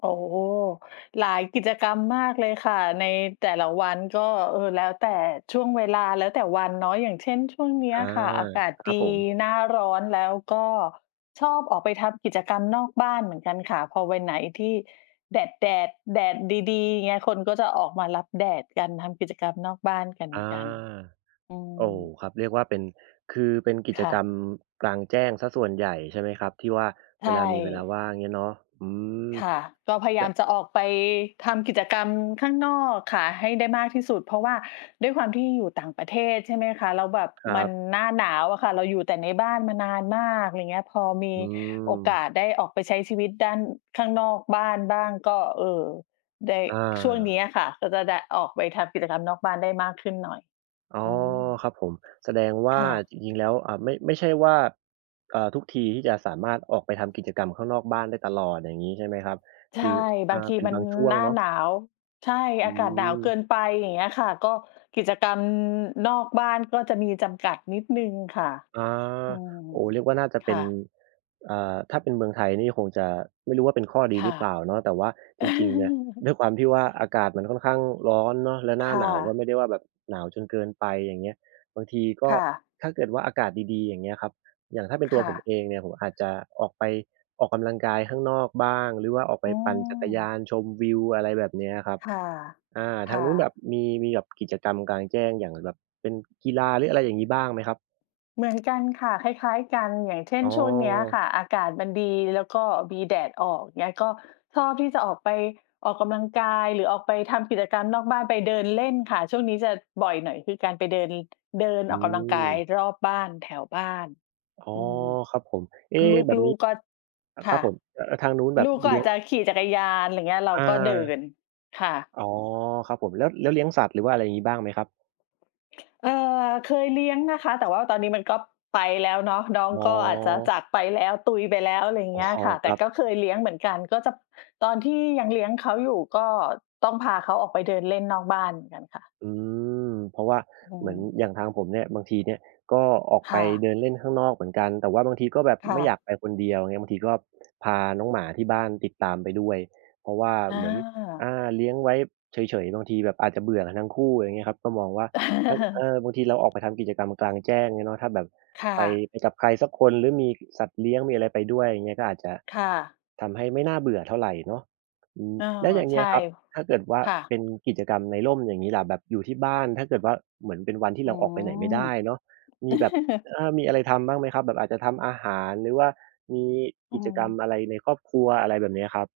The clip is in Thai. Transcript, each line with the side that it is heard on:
left: โอ้โฮ หลายกิจกรรมมากเลยค่ะ ในแต่ละวันก็ เอ่อ แล้วแต่ช่วงเวลา แล้วแต่วันเนาะ อย่างเช่น ช่วงเนี้
right: อ
left: ย
right: า
left: อะค่ะอากาศ
right: คร
left: ด
right: ั
left: ี
right: บผม
left: หน้าร้อน แล้วก็ชอบออกไปทำกิจกรรมนอกบ้านเหมือนกันค่ะ พอวันไหนที่แดด แดด แดดดี ๆ เงี้ย คนก็จะออกมารับแดดกัน ทำกิจกรรมนอกบ้านก
right: อา
left: ัน ๆ อื
right: โอ้
left: ม
right: ครับ เรียกว่าเป็น คือเป็นกิ
left: ค
right: จ
left: ่
right: ก
left: ะ
right: รรมกลางแจ้งเสียส่วนใหญ่ ใช่ไหมครับ ที่ว่า
left: ใช
right: เวลา มีเวลา
left: ่
right: ว่าง เงี้ยเนาะ อืม
left: ค่ะ ก็พยาย
right: แล้
left: า
right: ว
left: มจะออกไปทำกิจกรรมข้างนอกค่ะให้ได้มากที่สุด เพราะว่าด้วยความที่อยู่ต่างประเทศ ใช่ไหมคะ แล้วแบบ
right: คร
left: ม
right: ั
left: ั
right: บ
left: นหน้าหนาวอะค่ะ เราอยู่แต่ในบ้านมานานมาก ไรเงี้ย พอมี
right: อื
left: โอกา
right: ม
left: สได้ออกไปใช้ชีวิตด้าน ข้างนอกบ้านบ้างก็ เออ ได้
right: อ
left: ช่วง
right: า
left: เนี้ยค่ะ ก็จะได้ออกไปทำกิจกรรมนอกบ้านได้มากขึ้นหน่อย
right: อ๋อ
left: อืม
right: ครับผม แสดงว่
left: ค
right: า
left: ่ะ
right: จริง ๆ แล้ว อ่า ไม่ ไม่ใช่ว่า เอ่อ ทุกทีที่จะสามารถออกไปทำกิจกรรมข้างนอกบ้านได้ตลอด อย่างงี้ใช่ไหมครับ
left: ใช
right: ค
left: ่
right: ือ อ
left: บ
right: ่
left: า
right: า
left: งที
right: เป็น
left: มั
right: บ
left: น
right: างช่ว
left: ห
right: ง
left: น้า
right: เนาะ
left: หนาว ใช่
right: อื
left: อากาศหนาวเกิ
right: ม
left: นไป อย่างเงี้ยค่ะ ก็กิจกรรม อ นอกบ้านก็จะมีจำกัดนิดหนึ่งค่ะ
right: อา
left: อืม
right: โอ้ เรียกว่าน่าจะ
left: ค
right: เป็
left: ่
right: น
left: ะ
right: อ่า ถ้าเป็นเมืองไทยนี่คงจะไม่รู้ว่าเป็นข้อด
left: ค
right: ีห
left: ่
right: ร
left: ะ
right: ือเปล่าเนาะ แต่ว่าจริง ๆ เนี่ย ด้วยความที่ว่าอากาศมันค่อนข้างร้อนเนาะ แล้วหน
left: ค
right: ้า
left: ่
right: หนาวก็
left: ะ
right: ไม่ได้ว่าแบบหนาวจนเกินไป อย่างเงี้ย บางทีก็
left: ค่ะ
right: ถ้าเกิดว่าอากาศดี ๆ อย่างเงี้ยครับ อย่างถ้าเป็นต
left: ค
right: ัว
left: ่
right: ผม
left: ะ
right: เองเนี่ยผมอาจจะออกไปออกกำลังกายข้างนอกบ้าง หรือว่าออกไป
left: อื
right: ปั่นจักรย
left: ม
right: านชมวิว อะไรแบบเนี้ยครับ
left: ค่ะ
right: อ่า
left: ค
right: ทา
left: ่
right: งนู้นแบ
left: ะ
right: บมี มีแบบ กิจกรรมกลางแจ้งอย่าง แบบเป็นกีฬา หรืออะไรอย่างงี้บ้างไหมครับ?
left: เหมือนกันค่ะ คล้าย ๆ กัน อย่างเช่
right: อ
left: น
right: ้อ
left: ช่วงเนี้ยค่ะอากาศมันดีแล้วก็มีแดดออก เงี้ย ก็ชอบที่จะออกไปออกกำลังกาย หรือออกไปทำกิจกรรมนอกบ้าน ไปเดินเล่นค่ะ ช่วงนี้จะบ่อยหน่อยคือการไปเดิน เดิน
right: อื
left: ออกกำลังกาย
right: ม
left: รอบบ้าน แถวบ้าน
right: อ๋อ
left: อืม
right: ครับผม เอ๊ะ แบบ
left: ล
right: น
left: ู
right: ี้
left: ก ๆ ก็
right: อ
left: ค
right: คร
left: ่
right: ับ
left: ะ
right: ผม เอ่อ ทางนู้นแบ
left: ลู
right: บ
left: กก็
right: เลี
left: อ
right: ้
left: า
right: ย
left: จ
right: ง
left: จะขี่จักรยาน ไรเงี้ย เรา
right: อ
left: ก็เดิ
right: า
left: น ค่ะ
right: อ๋อ ครับผม แล้ว แล้วเลี้ยงสัตว์ หรือว่าอะไรงี้บ้างไหมครับ?
left: เอ่อ เคยเลี้ยงนะคะ แต่ว่าตอนนี้มันก็ไปแล้วเนาะ น้อง
right: อ๋
left: ก็อาจจะ
right: อ
left: จากไปแล้ว ตุยไปแล้ว ไร
right: อ๋
left: เ
right: อ
left: งี้ยค่ะ
right: ค
left: แต
right: ร
left: ่
right: ับ
left: ก็เคยเลี้ยงเหมือนกัน ก็จะ ตอนที่ยังเลี้ยงเขาอยู่ก็ต้องพาเขาออกไปเดินเล่นนอกบ้านเหมือนกันค่ะ
right: อืม เพราะว่า
left: อื
right: เหมือน
left: ม
right: อย่างทางผมเนี่ย บางทีเนี่ยก็ออก
left: ค
right: ไป
left: ่
right: เด
left: ะ
right: ินเล่นข้างนอกเหมือนกัน แต่ว่าบางทีก็แบบ
left: ค่
right: ไม่อยา
left: ะ
right: กไปคนเดียว อย่างเงี้ย บางทีก็ พาน้องหมาที่บ้านติดตามไปด้วย เพราะว่า
left: อ
right: เหมือน อ
left: า
right: า เลี้ยงไว้เฉย ๆ บางทีแบบอาจจะเบื่อกันทั้งคู่ ไรเงี้ยครับ ก็มองว่าถ้า เออ บางทีเราออกไปทำกิจกรรมกลางแจ้ง งี้เนาะ ถ้าแบบ
left: ค่
right: ไป
left: ะ
right: ไปกับใครสักคนหรือมี สัตว์เลี้ยง มีอะไรไปด้วย อย่างเงี้ย ก็อาจจะ
left: ค่ะ
right: ทำให้ไม่น่าเบื่อเท่าไหร่เนาะ อืม
left: เออ
right: แล้วอย่างเง
left: ใช
right: ี้
left: ่
right: ยครับ ถ้าเกิดว่า
left: ค่
right: เ
left: ะ
right: ป็นกิจกรรมในร่มอย่างงี้ล่ะ แบบอยู่ที่บ้าน ถ้าเกิดว่า เหมือนเป็นวันที่เ
left: อ
right: ร
left: ื
right: าออกไปไหนไม่ได้เนาะ ม
left: ม
right: ีแบบ เออ มีอะไรทำบ้างไหมครับ แบบอาจจะทำอาหาร หรือว่ามี
left: อ
right: ก
left: ื
right: ิจกรรม
left: ม
right: อะไรในครอบครัว อะไรแบบเนี้ยครับ?